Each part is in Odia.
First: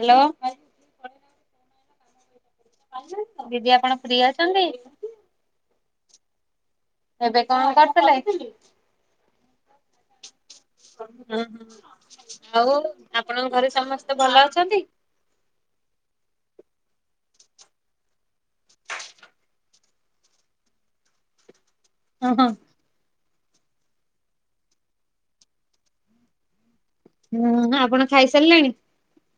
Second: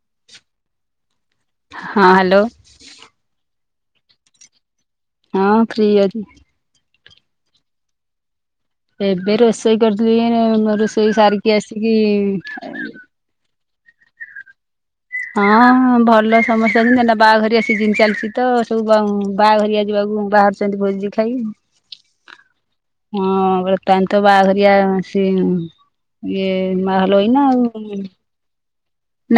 ହାଲୋ। ହଁ ହାଲୋ। ଦିଦି ଆପଣ ଫ୍ରି ଅଛନ୍ତି। ହଁ ଫ୍ରି। ଏବେ କଣ କରୁଥିଲେ। ଏବେ ରୋଷେଇ କରୁଥିଲି ଏଇନୁ ରୋଷେଇ ହୁଁ ସାରିକି ହୁଁ ଆସିକି। ଆଉ ଆପଣଙ୍କ ଘରେ ସମସ୍ତେ ଭଲ ଅଛନ୍ତି। ହଁ ଭଲ ସମସ୍ତେ ଅଛନ୍ତି ଏଇନା ବାହାଘରିଆ ସିଜିନ ଚାଲିଛି ତ ସବୁ ବା ବାହାଘରିଆ ଯିବାକୁ ବାହାରୁଛନ୍ତି ଭୋଜି ଖାଇ। ଅଁ ହୋ। ହଁ ବର୍ତ୍ତମାନ ତ ବାହାଘରିଆ ସି ଇଏ। ମା ହଲୋଇ ନା ହୁଁ ଆପଣ ଖାଇସାରିଲେଣି?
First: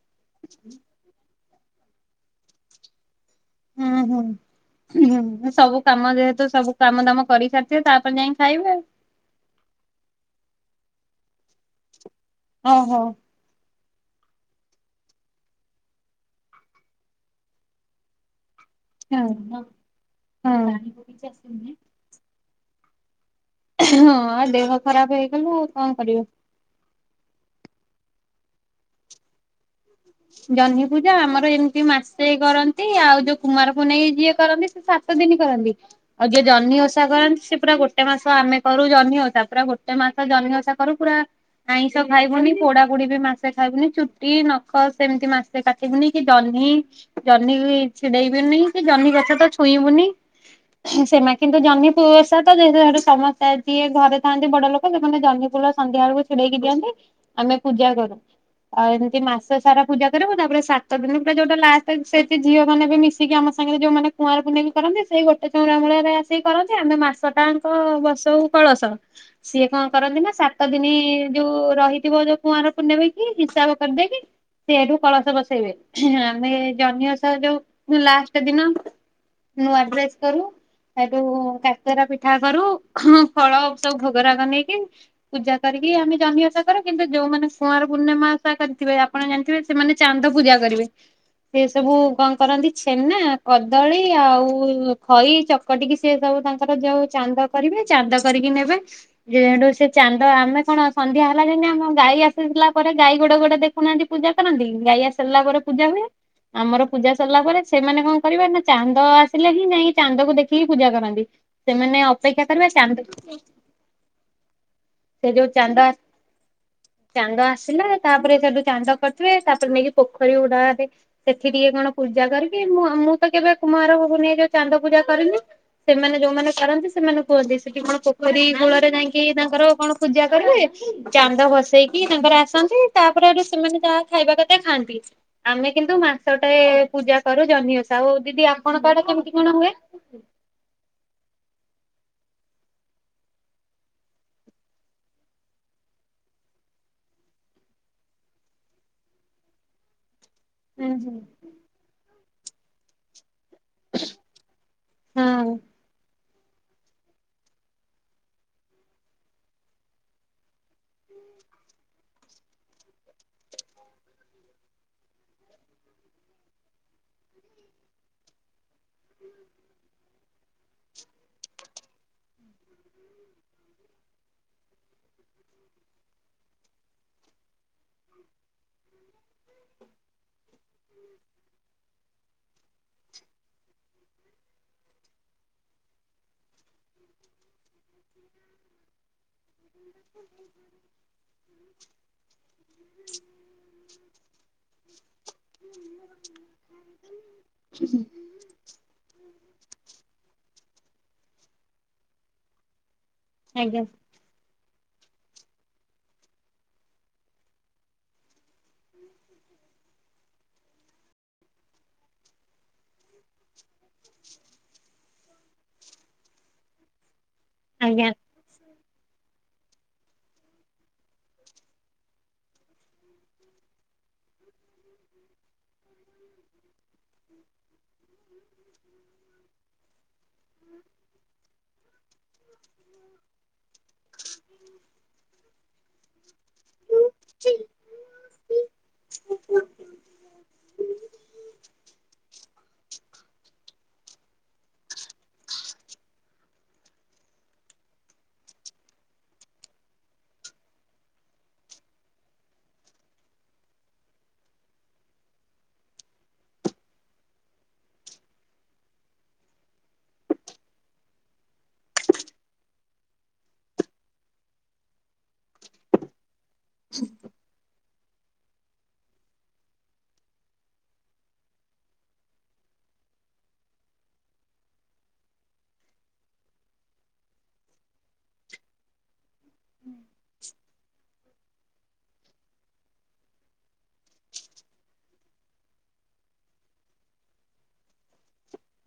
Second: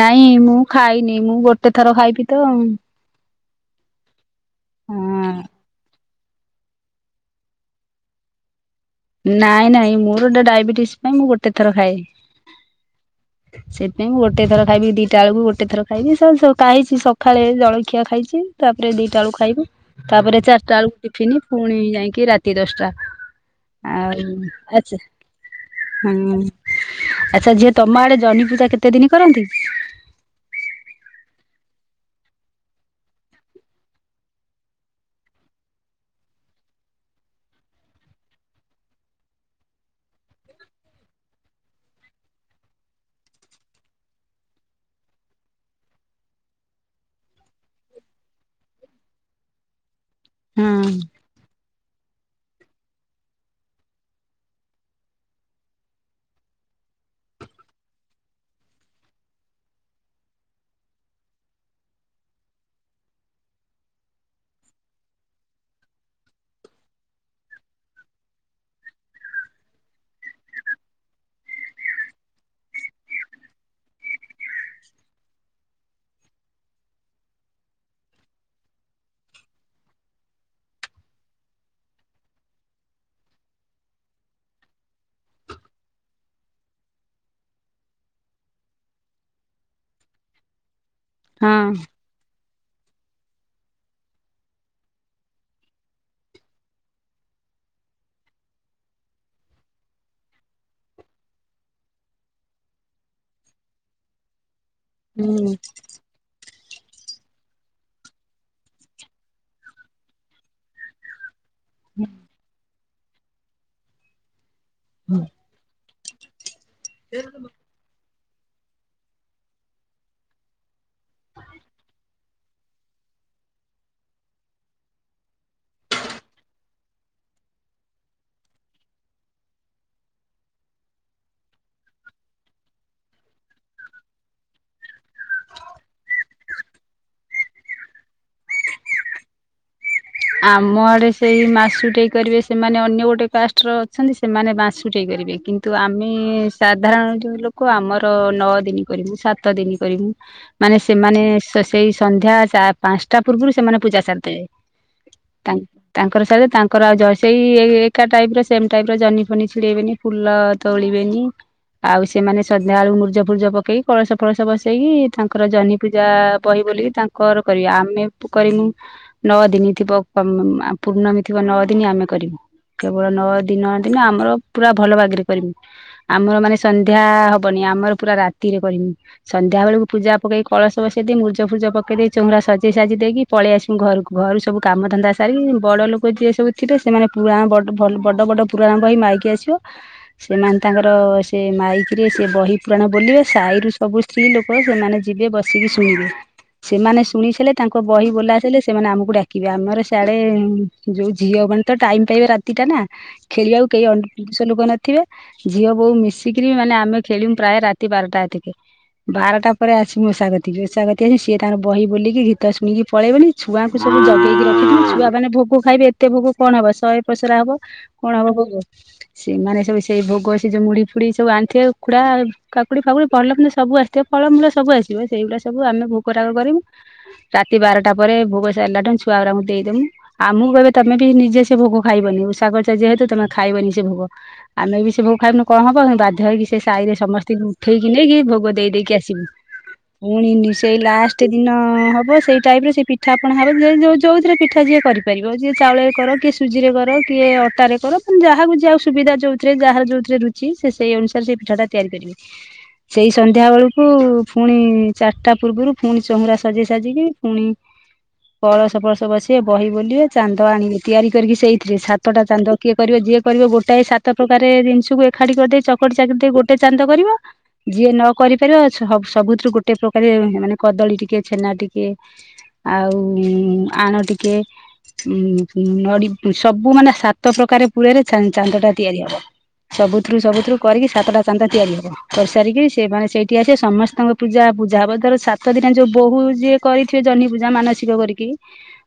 ନାଇଁ ମୁଁ ଖାଇନି ମୁଁ ଗୋଟେ ଥର ଖାଇବି ତ ହୁଁ ହୁଁ ହୁଁ ହଁ ସବୁ କାମ ଯେହେତୁ ତ ସବୁ କାମ ଦାମ କରିସାରିଥିବେ ତାପରେ ଯାଇ ଖାଇବେ। ନାଇଁ ନାଇଁ ମୋର ଗୋଟେ ଡାଇବେଟିସ ପାଇଁ ମୁଁ ଗୋଟେ ଥର ଖାଏ। ଓହୋ। ସେଇଥିାଇଁ ମୁଁ ଗୋଟେ ଥର ଖାଇବି ଦିଟା ବେଳକୁ ଗୋଟେ ଥର ଖାଇବି ସକାଳେ ସଖାଳେ ଜଳଖିଆ ଖାଇଛି। ତାପରେ ଦିଇଟା ହଁ ବେଳକୁ ହଁ ଖାଇବୁ ତାପରେ ଚାରିଟା ହଁ ବେଳକୁ ଟିଫନ୍ ପୁଣି ଯାଇକି ରାତି ଦଶଟା ଆଉ ଦେହ ଆଛା ଖରାପ ହେଇଗଲେ ଆଉ କଣ କରିବା। ହୁଁ ଆଚ୍ଛା ଯିଏ ତମ ଆଡେ ଜଣି ପୂଜା କେତେ ଦିନି କରନ୍ତି। ଜହ୍ନି ପୂଜା ଆମର ଏମିତି ମାସେ କରନ୍ତି ଆଉ ଯୋଉ କୁମାର ପୁନେଇ ଯିଏ କରନ୍ତି ସେ ସାତ ଦିନ କରନ୍ତି ଆଉ ଯିଏ ଜହ୍ନି ଓଷା କରନ୍ତି ସେ ପୁରା ଗୋଟେ ମାସ ଆମେ କରୁ ଜହ୍ନି ଓଷା ପୁରା ଗୋଟେ ମାସ ମାସ ଜହ୍ନି ଓଷା କରୁ ପୁରା ଆଇଁଷ ଖାଇବୁନି ପୋଡା ପୋଡି ବି ମାସେ ଖାଇବୁନି ଚୁଟି ନା। ଖ ସେମିତି ମାସେ କାଟିବୁନି କି ଜହ୍ନି ଜହ୍ନି ଛିଡେଇବେନି କି ଜହ୍ନି ଗଛ ତ ଛୁଇଁ ଛୁଇଁବୁନି ହଁ ସେମାଟି କୁ ଜହ୍ନି। କୁ ଅସା ତ ଯେହତୁଠୁ ସମସ୍ତେ ଯିଏ ଘରେ ଥାଆନ୍ତି ବଡ ଲୋକ ସେମାନେ ଜହନି ଫୁଲ ସନ୍ଧ୍ୟାବେଳକୁ ଛିଡ଼େଇକି ଦିଅନ୍ତି। ଆମେ ପୂଜା କରୁ, ଆଉ ଏମତି ମାସ। ସାରା ପୂଜା କରିବ, ତାପରେ ସାତ ଦିନରେ ପୁରା ଯୋଉଟା ଲାଷ୍ଟ ସେଠି ଝିଅ ମାନ ବି ମିଶିକି ଆମ ସାଙ୍ଗରେ ଯୋଉମାନେ କୁଆର କରନ୍ତି, ସେଇ ଗୋଟେ ଚଉରାମୂଳରେ ଆସିକି କରନ୍ତି, ଆମେ ମାସଟାଙ୍କ ବସଉ କଳସ ସିଏ କଣ କରନ୍ତି ନା, ସାତଦିନି ଯୋଉ ରହିଥିବ ଯୋଉ କୁଆଁର ପୂଣମକି ହିସାବ କରିଦେଇକି। ସେ ଏଠୁ କଳସ ବସେଇବେ, ଆମେ ଜହ୍ନିଓଶା ଯୋଉ ଲାଷ୍ଟ୍ ଦିନ ନୁଆ ଡ୍ରେସ୍ କରୁ। ହେଠୁ କାକରା ପିଠା କରୁ, ଫଳ ସବୁ ଭୋଗରାଗ ନେଇକି ପୂଜା କରିକି ଆମେ ଜନ୍ହଇ ଓଷା କରୁ, କିନ୍ତୁ ଯଉମାନେ କୁଁଆର ପୂର୍ଣିମା ଓଷା କରିଥିବେ ଆପଣ ଜାଣିଥିବେ ସେମାନେ ଚାନ୍ଦ ପୂଜା କରିବେ, ହଁ ସେ ସବୁ କଣ କରନ୍ତି ଛନା, କଦଳୀ, ଆଉ ଖଇ ଚକଟିକି ସେ ସବୁ ତାଙ୍କର ଯୋଉ ଚାନ୍ଦ କରିବେ ଚାନ୍ଦ କରିକି ନେବେ, ଯେହଠୁ ସେ ଚାନ୍ଦ ଆମେ କଣ ସନ୍ଧ୍ୟା ହେଲା ଯେମ୍ତି ଆମ ଗାଈ ଆସିଥିଲା ପରେ ଗାଈ ଗୋଡ ଗୋଡା ଦେଖୁନାହାନ୍ତି ପୂଜା କରନ୍ତି, ଗାଈ ଆସରିଲା ହୁଁ ପରେ ପୂଜା ହୁଏ, ଆମର ପୂଜା ସରିଲା ପରେ ସେମାନେ କଣ କରିବେ ନା, ଚାନ୍ଦ ଆସିଲେ ହିଁ ଯାଇକି ଚାନ୍ଦକୁ ଦେଖିକି ପୂଜା କରନ୍ତି ସେମାନେ ଅପେକ୍ଷା କରିବେ ଚାନ୍ଦ, ସେ ଯୋଉ ଚାନ୍ଦା ଚାନ୍ଦ ଆସିଲା ତାପରେ ସେଠୁ ଚାନ୍ଦ କରିଥିବେ ତାପରେ ନେଇକି ପୋଖରୀ ଉଡାରେ, ସେଠି ଟିକେକଣ ପୂଜା କରିକି, ମୁ ମୁଁ ତ କେବେ କୁମାର ପୁନେଇ ରେ ଚାନ୍ଦ ପୂଜା କରେନି ସେମାନେ ଯୋଉମାନେ କରନ୍ତି ସେମାନେ କୁହନ୍ତି ସେଠିକଣ ପୋଖରୀକୂଳରେ ଯାଇକି ତାଙ୍କର କଣ ପୂଜା କରିବେ ଚାନ୍ଦ ବସେଇକି ତାଙ୍କର ଆସନ୍ତି ତାପରେ ଆ ସେମାନେ ଯହା ଖାଇବା କେଥା ଖାଆନ୍ତି, ଆମେ କିନ୍ତୁ ମାସଟା ପୂଜାକରୁ ଜହ୍ନିଓଷା, ଆଉ ଦିଦିଆପଣ ସିୟାଡେ କେମିତି କଣ ହୁଏ? ଆମ ଆଡେ ସେଇ ମାସୁଟେଇ କରିବେ ସେମାନେ ଅନ୍ୟ ଗୋଟେ କାଷ୍ଟର ଅଛନ୍ତି ସେମାନେ ବାସୁଟେଇ କରିବେ କିନ୍ତୁ ଆମେ ସା କାରଣ ଯୋଉଲୋକ, ଆମର ନଅଦିନ କରିବୁ ସାତଦିନ କରିବୁ ମାନେ ହୁଁ ହୁଁ ସେମାନେ ସେଇ ସନ୍ଧ୍ୟା ପାଞ୍ଚଟା ପୂର୍ବରୁ ସେମାନେ ପୂଜା ସାରିଦବେ ହଁ [inaudible] ତାଙ୍କର ସାହି ତାଙ୍କର ଆଉ ସେଇଇ ଏକାଟାଇପର ସେମଟାଇପର ଜହ୍ନିଫନି ଛିଡ଼େଇବେନି ଫୁଲ ତୋଳିବେନି [inaudible] ଆଉ ସେମାନେ ସନ୍ଧ୍ୟା ଆଳୁ ମୁର୍ଜଫୁର୍ଜ ପକେଇି କଳସଫଳସ ବସେଇକି ତାଙ୍କର ଜହ୍ନି ପୂଜା ବହି ବୋଲି ତାଙ୍କର କରିବେ, ଆମେ ତ୍ କରମୁ ନ ଦିନିଥିବ ପ୍ ମ୍ ପୂର୍ଣ୍ଣମୀ ଥିବ ନଅ ଦିନି ଆମେ କରିବୁ କେବଳ ନଅ ଦିନଦିନ ଆମର ପୁରା ଭଲବାଗରେ କରିବୁ, ଆମର ମାନେ ସନ୍ଧ୍ୟା ହବନି ଆମର ପୁରା ରାତିରେ କରିମୁଁ, ସନ୍ଧ୍ୟାବେଳକୁ ପୂଜା ପକେଇ କଳସ ବସେଇଦେଇ ମୁଜଫୁଜ ପକେଇଦେଇ ଚନ୍ଦ୍ର ସଜେଇସାଜେଇଦେଇକି ପଳେଇ ଆସିବୁ ଘରକୁ, ଘରୁ ସବୁ କାମ ଧନ୍ଦା ସାରିକି ବଡ଼ ଲୋକ ଯିଏ ସବୁ ଥିବେ ସେମାନେ ପୁରାଣ ବଡ଼ଭଲ ବଡ଼ବଡ଼ ପୁରାଣ ବହି ମାଇକି ଆସିବ ସେମାନେ ତାଙ୍କର ସେ ମାଇକରେ ସେ ବହିପୁରାଣ ବୋଲିବେ ସାହିରୁ ସବୁ ସ୍ତ୍ରୀ ଲୋକ ସେମାନେ ଯିବେ ବସିକି ଶୁଣିବେ ସେମାନେ ଶୁଣିଥିଲେ ତାଙ୍କବହି ବୋଲାଥିଲେ ସେମାନେ ଆମକୁ ଡାକିବେ, ଆମର ସିଆଡ଼େ ଯେଉଁ ଝିଅ ମାନେତ ଟାଇମ୍ ପାଇବେ ରାତିଟା ନା ଖେଳିବାକୁ ଆଜ୍ଞା କେହି ଲୋକ ଥିବେ, ଝିଅବୋଉ ମିଶିକିରି ମାନେ ଆମେ ଖେଳୁ ପ୍ରାୟ ରାତିବାରଟାତିକେ ବାରଟା ପରେ ଆସି ମଷାକତି ମୂଷାକତି ଆସି ସିଏ ତାଙ୍କର ବହିବୋଲିକି ଗୀତଶୁଣିକି ପଳେଇବେନି ଛୁଆଙ୍କୁ ସବୁ ଜଗେଇକି ରଖିଥିବି ଛୁଆମାନେ ଭୋଗ ଖାଇବେ ଏତେଭୋଗ କଣ ହବ ଶହେ ଉପସରାହବ, ଆଜ୍ଞା କଣହବ ଭୋଗ [unintelligible] ସେମାନେସବୁ ସେଇଭୋଗ ସେଯଉ ମୁଢିଫୁଡି ସବୁ ଆଣିଥିବେ ଉଖୁଡ଼ା କାକୁଡି ଫାକୁଡି ଭଲମନ୍ଦ ସବୁ ଆସିଥିବ ଫଳମୂଳ ସବୁ ଆସିବ ସେଇଗୁଡ଼ା ସବୁ ଆମେ ଭୋକାଗ କରିବୁ ରାତି ବାରଟା ପରେ ଭୋଗ ସାରିଲା ଟ ଛୁଆଗୁଡାକୁ ଦେଇଦବୁ ଆଉକୁ କହେ ତମେ ବି ନିଜେ ସେ ଭୋଗ ଖାଇବନି ଉଷାାଗ ଯେହେତୁ ତମେ ଖାଇବନି ସେ ଭୋଗ ଆମେ ବି ସେ ଭୋଗ ଖାଇବନୁ କଣହବ ବାଧ୍ୟହେଇକି ସେ ସାାଇରେ ସମସ୍ତଙ୍କୁ ଉଠେଇକି ଦେଇକି ଭୋଗ ଦେଇଦେଇକି ଆସିବୁ, ପୁଣି ସେଇ ଲାଷ୍ଟଦିନ ହବ ସେଇଠ ପିଠା ଆପଣ [unintelligible] ଯୋଯୋଉଥିରେ ପିଠା ଯିଏ କରିପାରିବ ଯିଏ ଚାଉଳରେ କର କିଏ ସୁଜିରେ କର କିଏ ଅଟାରେ ଏଇଟା ଯାହାକୁ ଯାହା ସୁବିଧା, ଯଉଥିରେ ଯାହାର ଯଉଥିରେ ରୁଚି, ସେ ସେଇ ଅନୁସାରେ ସେଇ ପିଠାଟା ତିଆରି କରିବେ ସେଇ ସନ୍ଧ୍ୟା ବେଳକୁ ପୁଣି ଚାରିଟା ପୂର୍ବରୁ ପୁଣି ଚଉଁରା ସଜେଇ ସାଜେଇକି ପୁଣି [unintelligible] ପଳସ ପଳସ ବସିବେ, ବହି ବୋଲିବେ, ଚାନ୍ଦ ଆଣିବେ ତିଆରି କରିକି ସେଇଥିରେ ସାତଟା ଚାନ୍ଦ କିଏ କରିବ ଯିଏ କରିବେ, ଗୋଟଏ ସାତ ପ୍ରକାରେ ଜିନିଷକୁ ଏକାଠି କରିଦେଇ ଚକଟି ଚାକିଟି ଦେଇ ଗୋଟେ ଚାନ୍ଦ କରିବ। ଯିଏ ନ କ କରିପାରିବ ସ-ସବୁଥିରୁ ଗୋଟେ ପ୍ରକାରେ ମାନେ କଦଳୀ ଟିକେ ଛେନା ଟିକେ ଆଉ-ଉ-ଉ-ଉ ଆଣ ଟିକେ ଉଁ ଉଁ ସବୁ ମାନେ ସାତ ପ୍ରକାରେ ପୁଳେରେ ଚା-ଚାନ୍ଦଟା ତିଆରି ହବ। ସବୁଥିରୁ ସବୁଥିରୁୁ କରିକି ସାତଟା ଚାନ୍ଦ ତିଆରି ହବ। କରିସାରିକି ସେମାନେେ ସେଇଠି ଆସିବେ ସମସ୍ତଙ୍କ ପୂଜା ପୂଜା ହବ ଧର ସାତ ଦିନ ଯୋଉ ବହୁ ଯିଏ କରିଥିବେ ଜହ୍ନି [unintelligible] ଯା ମାନସିକ କରିକି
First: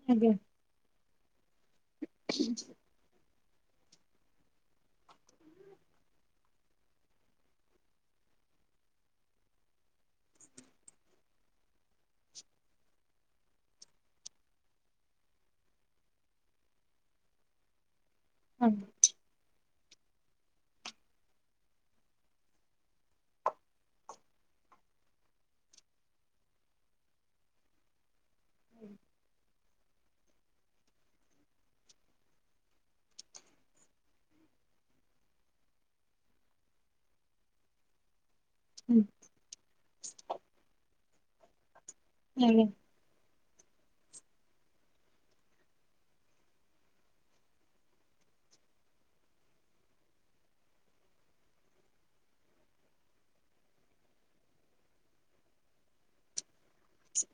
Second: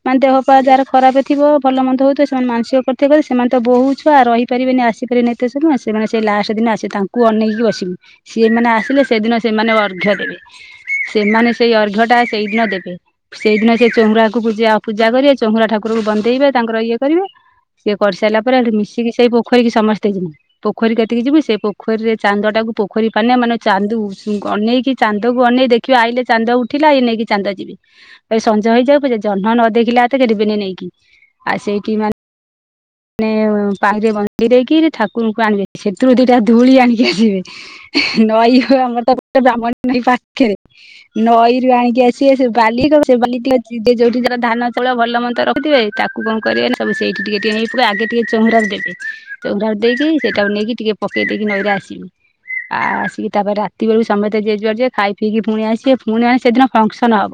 ମାନେ ଆଜ୍ଞା ଦେହ ପା ଯାହାର ଖରାପ ଥିବ ଭଲ ମନ୍ଦ ହଉଥିବ ସେମାନେ ମାନସିକ କରିଥିବେ ବୋଲି ସେମାନେ ତ ବହୁ ଛୁଆ ରହିପାରିବେନି, ବୋଉ ବୋଉଛୁଆ ରହି ପାରିବେନିଆସିପାରିବେନି ସେମାନେ ସେ ଲାଷ୍ଟ ଦିନ ଆସିବେ ତାଙ୍କୁ ଅନେଇକି ବସିବୁ। ସିଏ ସେମାନେ ଆସିଲେ ସେଦିନ ସେମାନେ ଅର୍ଘ ଦେବେ। ସେମାନେ ସେଇ ଅର୍ଘ ଟା ସେଇଦିନ ଦେବେ। ସେଇଦିନ ସେ ଚଉଁରାକୁ ପୂଜା-ପୂଜା କରିବେ ଚଉଁରା ଠାକୁରକୁ ବନ୍ଦେଇବେ ତାଙ୍କର ଇଏ କରିବେ ସିଏ କରିସାରିଲା ପରେ ସେଠି ଆଜ୍ଞା ମିଶିକି ସେଇ ପୋଖ ପୋଖରୀିକୁ ସମସ୍ତେ ଯିମୁ। ପୋଖରୀ କତିକି ଯିବୁ ସେ ପୋଖରୀରେ ଚାନ୍ଦଟାକୁ ପୋଖରୀ ପାନେ ମାନେ ଚାନ୍ଦୁ ଗ ଅନେଇକି ଚାନ୍ଦକୁ ଅନେଇ ଦେଖିବା ଆଇଲେ ଚାନ୍ଦ ଉଠିଲା ଏ ନେଇକି ଚାନ୍ଦ ଯିବି। ଏ ସଞ୍ଜ ହେଇଯାଉ ପଛେ ଜହ୍ନ ନ ଦେଖିଲା ଆଉ ତ କେହି ଯିବେନି ନେଇକି ଆଉ ସେଇଠି ମାନେ ମାନେ ପାଣିରେ ବନ୍ଦୀ ଦେଇକିରି ଠାକୁରଙ୍କୁ ଆଣିବେ ସେଥିରୁ ଦିଟା ଧୂଳି ଆଣିକି ଆସିବେ। ନଈ ହଉ ଆମର ତ ଗୋଟେ ବ୍ରାହ୍ମଣୀ ନଈ ପାଖେରେ ନଈରୁ ଆଣିି ଯିଏ ଆସିବେ ସେ ଆଜ୍ଞା। ବାଲି [unintelligible] ସେ ବାଲିି ଟିକିଏ ଯିଏ ଯଉଁଠି ତାର ଧାନ ଚାଉଳ ଭଲ ମନ୍ଦ ରଖଥିବେ ତାକୁ କଣ କରିବେନା ସବୁ ସେଇଠି ଟିକେ ଟିକେ ନେଇ ଆଗେ ଟିକେ ଚଉଁରାରେ ଦେବେ। ଚଉଁରାରେ ଦେଇକି ସେଇଟାକୁ ନେଇକି ଟିକେ ପକେଇ ଦେଇକି ନଈରେ ଆସିବେ। ଆ-ଆ-ଆ ଆସିକି ତାପରେ ରାତି ବେଳକୁ ସମସ୍ତେ ଯିଏ ଯୁଆଡେ ଯିବେ ଖାଇ ପିଇକି ଫୁଣି ଆସିବେ। ଫୁଣି ଆ-ସେଦିନ ଫଙ୍କସନ୍ ହବ।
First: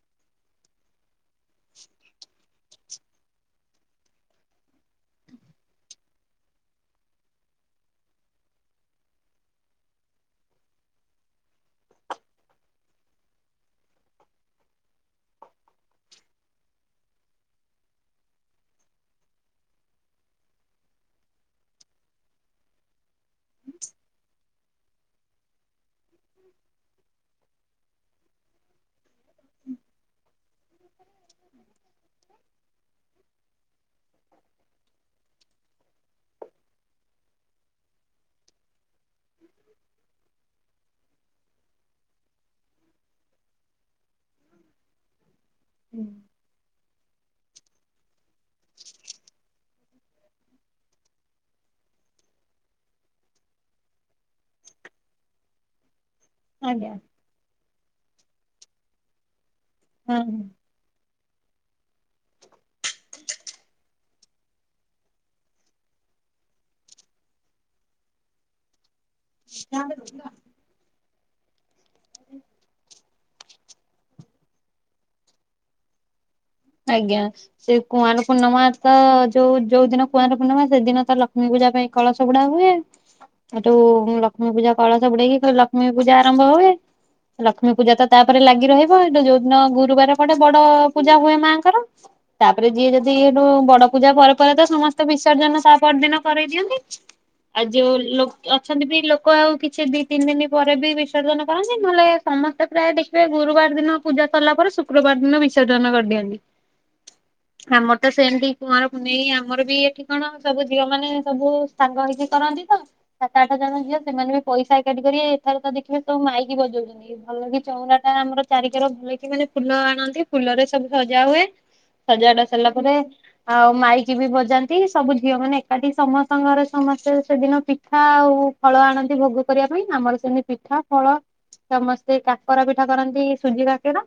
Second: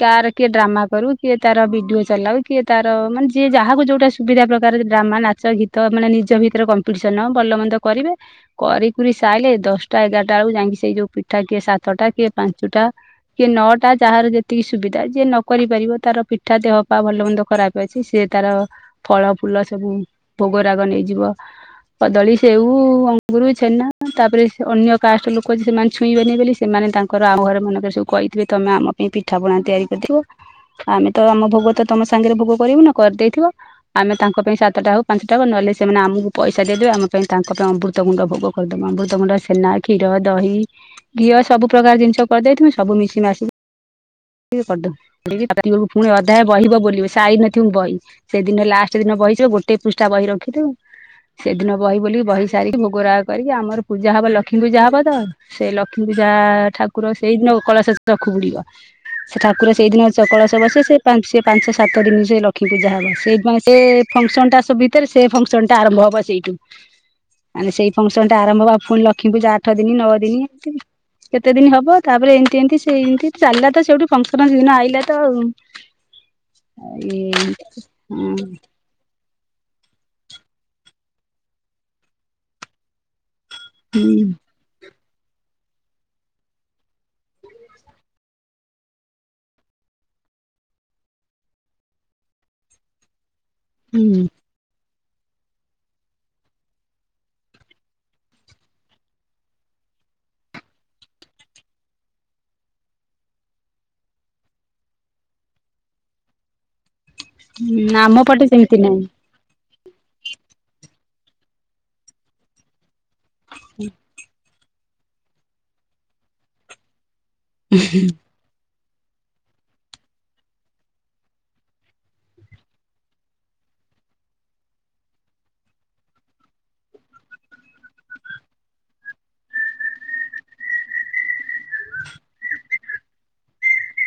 କାର କିଏ ଡ୍ରାମା କରୁ କିଏ ତାର ଭିଡିଓ ଚଲାଉ କିଏ ତାର ମାନେ ଯିଏ ଯାହାକୁ ଯୋଉଟା ସୁବିଧା ପ୍ରକାର ଡ୍ରାମା, ନାଚ, ଗୀତ, ମାନେ ନିଜ ଭିତରେ କମ୍ପିଟିସନଭଲ ମନ୍ଦ କରିବେ କରିକୁରି ଚାଇଁଲେ ଦଶଟା ଏଗାରଟା ବେଳକୁ ଯାଇକି ସେଇ ଯୋଉ ପିଠା କିଏ ସାତଟା କିଏ ପାଞ୍ଚୁଟା କିଏ ନଟା ଯାହାର ଯେତିକି ସୁବିଧା ଯିଏ ନ କରି ପାରିବ ତାର ପିଠା ଦେହ ପା ଭଲ ମନ୍ଦ ଖରାପ ଅଛି ସେ ତାର ଫଳ ଫୁଲ ସବୁ ଭୋଗରାଗ ନେଇଯିବ କଦଳୀ, ସେଉ, ଅ ଙ୍ଗୁରୁ, ଛେନା ତାପରେ ସେ ଅନ୍ୟ କାଷ୍ଟ ଲୋକ ଯେ ସେମାନେ ଛୁଇଁବେନି ବୋଲି ସେମାନେ ତାଙ୍କର ଆଉ ଘରେ ମାନଙ୍କରେ ସବୁ କହିଥିବେ। ତମେ ଆମ ପାଇଁ ପିଠା ପଣା- ତିଆରି କରିଥିବ ଆମେ ତ ଆମ ଭୋଗ ତ ତମ ସାଙ୍ଗେରେ ଭୋଗ କରିବୁନୁ କରିଦେଇଥିବ। ଆମେ ତାଙ୍କ ପାଇଁ ସାତଟା ହଉ ପାଞ୍ଚଟା ହଉ ନହେଲେ ସେମାନେ ଆମକୁ ପଇସା ଦେବେ ଆମ ପାଇଁ ପାଞ୍ଚଟା ଅମୃତଭଣ୍ଡା ଭୋଗ କରିଦବ। ଯଦି ତମର ଛେନା, କ୍ଷୀର, ଦହି, ଘିଅ ସବୁ ପ୍ରକାର ଜିନିଷ କରିଦେଇଥିବ ସବୁ ମିଶି ମାଶିକି କରିଦେବୁ। କରିକି ରାତି ବେଳକୁ ପୁଣି ଅଧା ବହି ବୋଲିବୁ ସାରି ନଥିବୁ ବହି ସେଦିନ ଲାଷ୍ଟ ଦିନ ବହିି ଥିବ ସା ଗୋଟେ ପୃଷ୍ଠା ବହି ରଖିଥିବୁ। ସେଦିନ ବହି ବୋଲିକିବହି ସାରିକି ଭୋଗରାଗ କରିକି ଆମର ପୂଜା ହବ। ଲକ୍ଷ୍ମୀ ପୂଜା ହବ ତ ସେ ଲ କ୍ଷ୍ମୀ ଆଜ୍ଞା ଠାକୁର ସେଇଦିନ କଳସ [unintelligible] ବୁଡିବ। ଠାକୁର ସେଇଦିନ ସ-କଳସ ହଁ ବସେ। ସେ ପାଞ୍ଚ-ସେ ପାଞ୍ଚ ସାତ ଦିନ ସେ ଲକ୍ଷ୍ମି ପୂଜା ହେବ ସେଇଦିନ ସେ ଫଙ୍କସନ ଟା ସବୁ ଭିତରେ ସେ ଫଙ୍କସନ ଟା ଆରମ୍ଭ ହବ ସେଇଠୁ। ମନେ ସେଇ ଫଙ୍କସନ୍‌ଟା ଆରମ୍ଭ ହବା ଫୁଣି ଲ କ୍ଷ୍ମୀ ପୂଜା ଆଠ ଦିନ ନଅ ହଁ। ଦିନ କେତେ ଦିନ ହବ। ତାପରେ ଏମିତି ଏମିତି ସେ ଏମିତି ଚାଲିଲା ତ ସେଉଠୁ ଫଙ୍କସନ ଦିନ ଆଇିଲ ତ ଆଉ ଆଜ୍ଞା ସେ କୁମାର ପୂର୍ଣ୍ଣିମା ତ ଯୋଉ ଯୋଉ ଦିନ କୁମାର ପୂର୍ଣ୍ଣିମା ସେଦିନ ତ ଲକ୍ଷ୍ମୀ ପୂଜା ପାଇଁ କଳସ ବୁଡା ହୁଏ। ସେଇଠୁ ଲକ୍ଷ୍ମୀ ପୂଜା କଳସ ବୁଡେଇକି ଫେରେ ଲକ୍ଷ୍ମୀ ପୂଜା ଆରମ୍ଭ ହୁଏ। ଲକ୍ଷ୍ମୀ ପୂଜା ତ ତାପରେ ଲାଗି ରହିବ। ଏଇଟ ଯୋଉଦିନ ଗୁରୁବାର ପଡେ ବଡ ପୂଜା ହୁଏ। ମାଙ୍କର ତାପରେ ଯିଏ ଯଦି ସେଇଠୁ ବଡ ପୂଜା ପରେ ପରେ ତ ସମସ୍ତେ। ତ ବିସର୍ଜନ ତା ପରଦିନ କରେଇ ଦିଅନ୍ତି। ଆଉ ଯୋଉ ଲ ଅଛନ୍ତି ବି ଲୋକ ଆଉ କିଛି ଦି ତିନି ଦିନ ପରେ ବି ବିସର୍ଜନ କରନ୍ତି ନହଲେ ସମସ୍ତେ ପ୍ରାୟ ଦେଖିବେ ଗୁରୁବାର ଦିନ ପୂଜା ସରିଲା ପରେ ଶୁକ୍ରବାର ଦିନ ବିସର୍ଜନ କରିଦିଅନ୍ତି। ଆମର ତ ଆମ ପଟେ ସେମିତି କୁମାର ନାହିଁ। ପୁନେଇ ଆମର ବି ଏଠି କଣ ସବୁ ଝିଅ ମାନେ ସବୁ ସାଙ୍ଗ ହେଇକି କରନ୍ତି ତ ସାତ ଆଠ ଜଣ ଝିଅ ସେମାନେ ବି ପଇସା ଏକାଠି କର ଏଥର ତ ଦେଖିବେ ସବୁ ମାଇକି ବଜଉଛନ୍ତି ଭଲ କି ଚଉଁରାଟା ଆମର ଚାରି ର ବୋହି କି ମାନେ ଫୁଲ ଆଣନ୍ତି ଫୁଲରେ ସବୁ ସଜା ହୁଏ। ସଜଡ଼ା ସରିଲା ପରେ ଆଉ ମାଇକି ବି ବଜାନ୍ତି ସବୁ ଝିଅ ମାନେ ଏକାଠି ସମସ୍ତଙ୍କ ଘରେ ସମ ମାସେ ସେଦିନ ପିଠା ଆଉ ଫଳ ଆଣନ୍ତି ଭୋଗ କରିବା ପାଇଁ ଆମର ସେମିତି ପିଠା ଫଳ ସମସ୍ତେ କାକରା ପିଠା କରନ୍ତି ସୁଜି କାକେରା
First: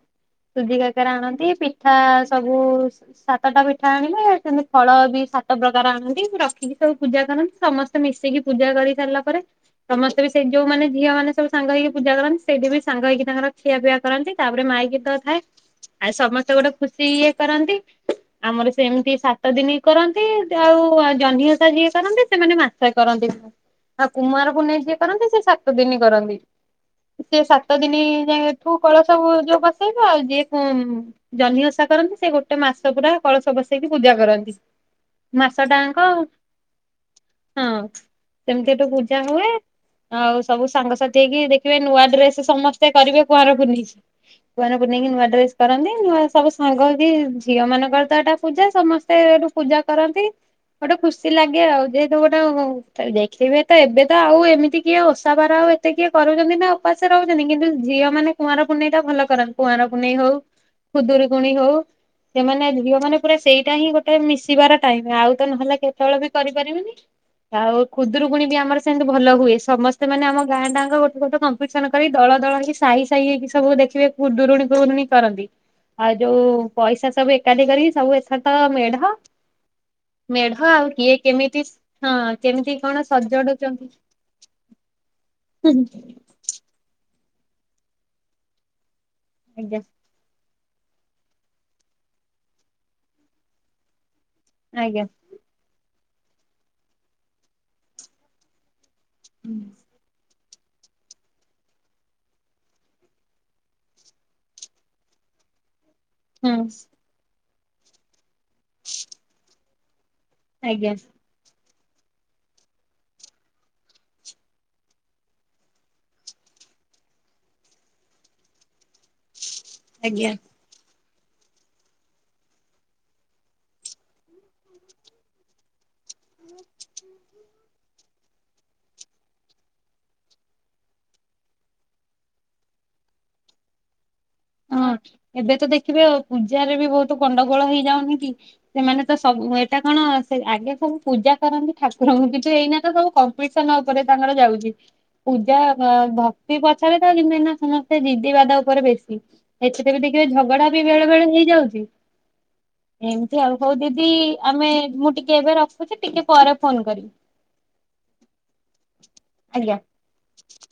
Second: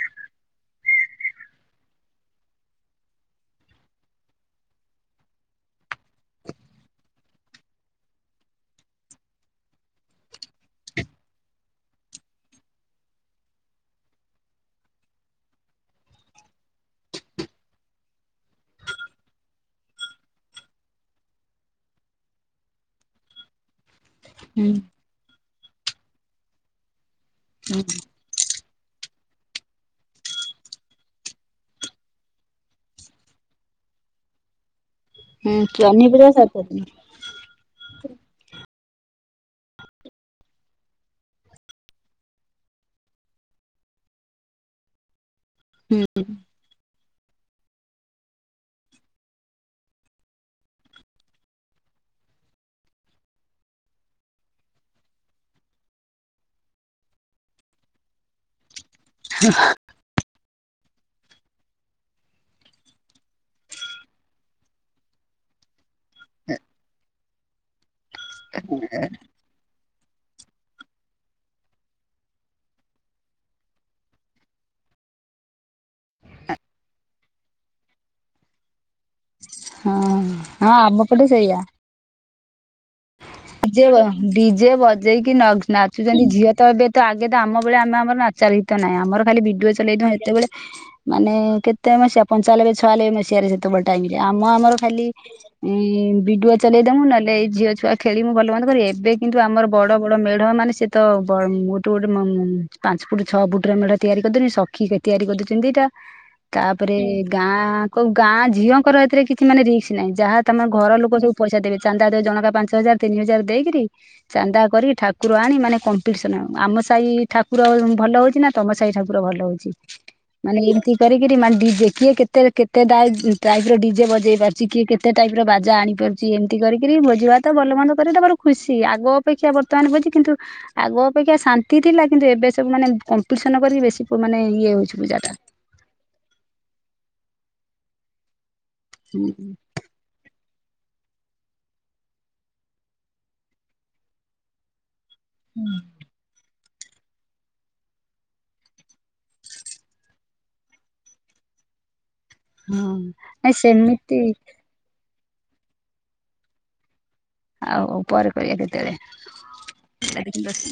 ସୁଜି କାକେରା ଆଣନ୍ତିି ପି ପିଠା ସବୁ ସ ସାତଟା ପିଠା ଆଣିବେ ସେମିତି ଫଳ ବି ସାତ ପ୍ରକାର ଆଣନ୍ତି ରଖିକି ସବୁ ପୂଜା କରନ୍ତି ସମସ୍ତେ ମିଶିକି ପୂଜା କରି ସାରିଲା ପରେ ସମସ୍ତେ ବି ସେଇ ଯୋଉ ମାନେ ଝିଅ ମାନେ ସବୁ ସାଙ୍ଗ ହେଇକି ପୂଜା କରନ୍ତି ସେଇଠି ବି ସାଙ୍ଗ ହେଇକି ତାଙ୍କର ଖିଆ ପିଆ କରନ୍ତି ତାପରେ ମା ମାଇକି ତ ଥାଏ ଆଉ ସମସ୍ତେ ଗୋଟେ ଖୁସି ଇଏ କରନ୍ତି ଆମର ସେମିତି ସାତ ଦିନ କରନ୍ତି ଆଉ ଜହ୍ନିଓଷା ବି ଇଏ କରନ୍ତି ସେମାନେ ମାସେ କରନ୍ତି ନା କଣ? ଆଉ କୁମାର ହୁଁ ପୁନେଇ ଯିଏ କରନ୍ତି ସେ ସାତ ଦିନ କରନ୍ତି ସେ ସାତ ଦିନ ଯାଏଁ ଠୁ କଳସ ଉ ଯୋଉ ବସେଇବେ ଆଉ ଯିଏ ଉଁ ଜହ୍ନି ଓଷ ଓଷା କରନ୍ତି ସେ ଗୋଟେ ମାସ ପୁରା କଳସ ବସେଇକି ପୂଜା କରନ୍ତି। ହୁଁ ମାସଟା ଯାଙ୍କ ଚହ୍ନି ହଁ ପୂଜା ସାତ ଦିନ ସେମିତି ଗୋଟେ ପୂଜା ହୁଏ। ଆଉ ସବୁ ସାଙ୍ଗସାଥି ହେଇକି ଦେଖିବେ ନୂଆ ଡ୍ରେସ ସମସ୍ତେ କରିବେ କୁଆଁର ପୁନେଇକି। କୁଆଁର ପୁନେଇକି ନୂଆଡ୍ରେସ୍ କରନ୍ତି ନୂଆ ସବୁ ହଉଛି ଝିଅ ମାନଙ୍କର ତ ଏଟା ପୂଜା ସମସ୍ତେ ଏଠୁ ପୂଜା କରନ୍ତି। ଗୋଟେ ଖୁସି ଲାଗେ ଆଉ ଯେହେତୁ ଗୋଟେ ଉ ଦେଖିବେ ତ ଏବେ ତ ଆଉ ଏମିତି କିଏ ଓଷା ବାର ଏତେ କିଏ କରୁଛନ୍ତି ନା ଉପାସେ ରହୁଛନ୍ତି କିନ୍ତୁ ଝିଅ ମାନେ କୁଆଁର କୁଆଁରପୁନେଇଟା ଭଲ କରନ୍ତି କୁଆଁର ପୁନେଇ ହଉ ଖୁଦୁରୁ କୁଣି ହଉ ସେମାନେ ଝିଅ ମାନେ ପୁରା ସେଇଟା ହିଁ ଗୋଟେ ମିଶିବାର ଟାଇମ ଆଉ ତ ନହେଲେ କେ କେତେଲେ ବି କରିପାରିବେନି ଆଉ ଖୁଦୁରୁକୁୁଣୀ ବି ଆମର ସେମିତି ଭଲ ହୁଏ ସମ ସେମାନେ ଆମ ଗାଁଆଁଟା ଯାଙ୍କ ଗୋଟେ ଗୋଟ କମ୍ପିଟିସନ କରି ଦଳ ଦଳ ହେଇକି ସାହି ସାହି ହେଇକି ସବୁ ଦେଖିବେ ଖୁଦୁରୁକୁଣୀ କରନ୍ତି ଆଉ ଯୋଉ ପଇସା ସବୁ ଏକାଠି କରି ସବୁ ଏଥରତ ମେଢ ହଁ ମେଢ ହଁ ଆଉ କିଏ କେମିତି ହଁ। କେମିତି କଣ ଜେ ସଜଡୁଛନ୍ତି ଡିଜେ ବଜେଇକି ନଗ୍ ନାଚୁଛନ୍ତି ଝିଅ ତ ଏବେ ତ ଆଗ ଆଗ ତ ଆମ ବେଳେ ଆମର ଏତେ ନଚା ଗୀତ ନାହିଁ ଆମର ଖାଲିି ଭିଡିଓ ଆଜ୍ଞା ଚଲେଇଥାଉ ହେତେବେଳେ ମାନେ କେତେ ମସିହା ପଞ୍ଚାଲବେ ଛୟାଲବେ ମସିହାରେ ସେତେବେଳେ ଟାଇମ। ଆମ ଆମର ଖାଲି ଆଜ୍ଞା ଇ ଭିଡିଓ ଚଲେଇଦମୁ ନହେଲେ ଏଇ ଝିଅ ଛୁଆ ଖେଳିମୁ ଭଲ ମନ୍ଦ କରିବେ। ଏବେ କିନ୍ତୁ ହୁଁ। ଆମର ବଡ ବଡ ମେ ମେଢ ମାନେ ସେ ତ ବ ଗୋଟେ ଗୋଟେ ପ ପାଞ୍ଚ ଫୁଟ ଛଅ ଫୁଟ ମେଢ ତିଆରି କରିଦେଲେଣି ସଖି ହେକା ତିଆରି କରି ଦୁଇ ତିନି ଦିଇଟା ତାପରେ ଆଜ୍ଞା ଗାଁ କୋଉ ଗାଁ ଝିଅଙ୍କର ଏଥିରେ କିଛି ମାନେ ରିକ୍ସ ନାହିଁ। ଯାହା ତମ ଘର ଲୋକ ସବୁ ପଇସା ଦେବେ ଚାନ୍ଦା ଆଦାୟ ଜଣକା ପା ପାଞ୍ଚ ହଜାର ତିନି ହଜାର ଦେଇକିରି ଚାନ୍ଦା କରିକି ଠାକୁର ଆଣି ମାନେ କମ୍ପିଟିସନ ଆ ଆମ ସାହି ଠାକୁର ଭଲ ହଉଛି ନା ତମ ସାହି ଠାକୁର ଭଲ ହଉଛି ଆଜ୍ଞା ମାନେ ଏମିତି କରିକିରି ମାନ୍ ଡିଜେ କିଏ କେତେ କେତେ ଟା ଟାଇପ ଟାଇପ୍ ର ଡିଜେ ବଜେଇ ପାରୁଛି କିଏ କେତେ ଟାଇପ ର ବାଜା ଆଣି ବାଜୁଛି ଏମିତି କରିକରିି ଭୋଜି ଭାତ୍ ତ ଭଲ ମନ୍ଦ କରିକି ଦବା ତ ଖୁସି ଆଗ ଅପେକ୍ଷା ବର୍ତ୍ତମାନ ଭୋଜି କିନ୍ତୁ ଆଗ ଅପେକ୍ଷା ଶାନ୍ତି ଥିଲା କିନ୍ତୁ ଏବେ ଏ ସବୁ ମାନେ କମ୍ପିଟିସନ କରିକି ବେଶି ହଁ ଏବେ ତ ଦେଖିବେ ପୂଜାରେ ବି ବହୁତ ଗଣ୍ଡଗୋଳ ହେଇଯାଉନିକି। ସେମାନେ ତ ଟା। ସବୁ ଏଇଟା କଣ ସେ ଆଗେ ସବୁ ପୂଜା କରନ୍ତି ଠାକୁରଙ୍କୁ କିନ୍ତୁ ଏଇନା ତ ସବୁ କମ୍ପିଟିସନ ଉପରେ ତାଙ୍କର ଯାଉଛି। ପୂଜା ଭ ଭକ୍ତି ପଛରେ ଥାଉ କିନ୍ତୁ ଏଇନା ସମସ୍ତେ ଜିଦିିବାଦ ଉପରେ ବେଶି ଏଥିରେ ବି ଦେଖିବେ ଝଗଡା ବି ବେଳେ ବେଳେ ହେଇଯାଉଛି। ହଁ ଏମିତି ନାଇଁ ଆଉ ହଉ ଦିଦି ସେମିତି ଆମେ ମୁଁ ଟିକେ ଏବେ ରଖୁଛି ଟିକେ ପରେ ଫୋନ କରିବି। ଆଉ ପରେ କରିବା ଆଜ୍ଞା। କେତେବେଳେ?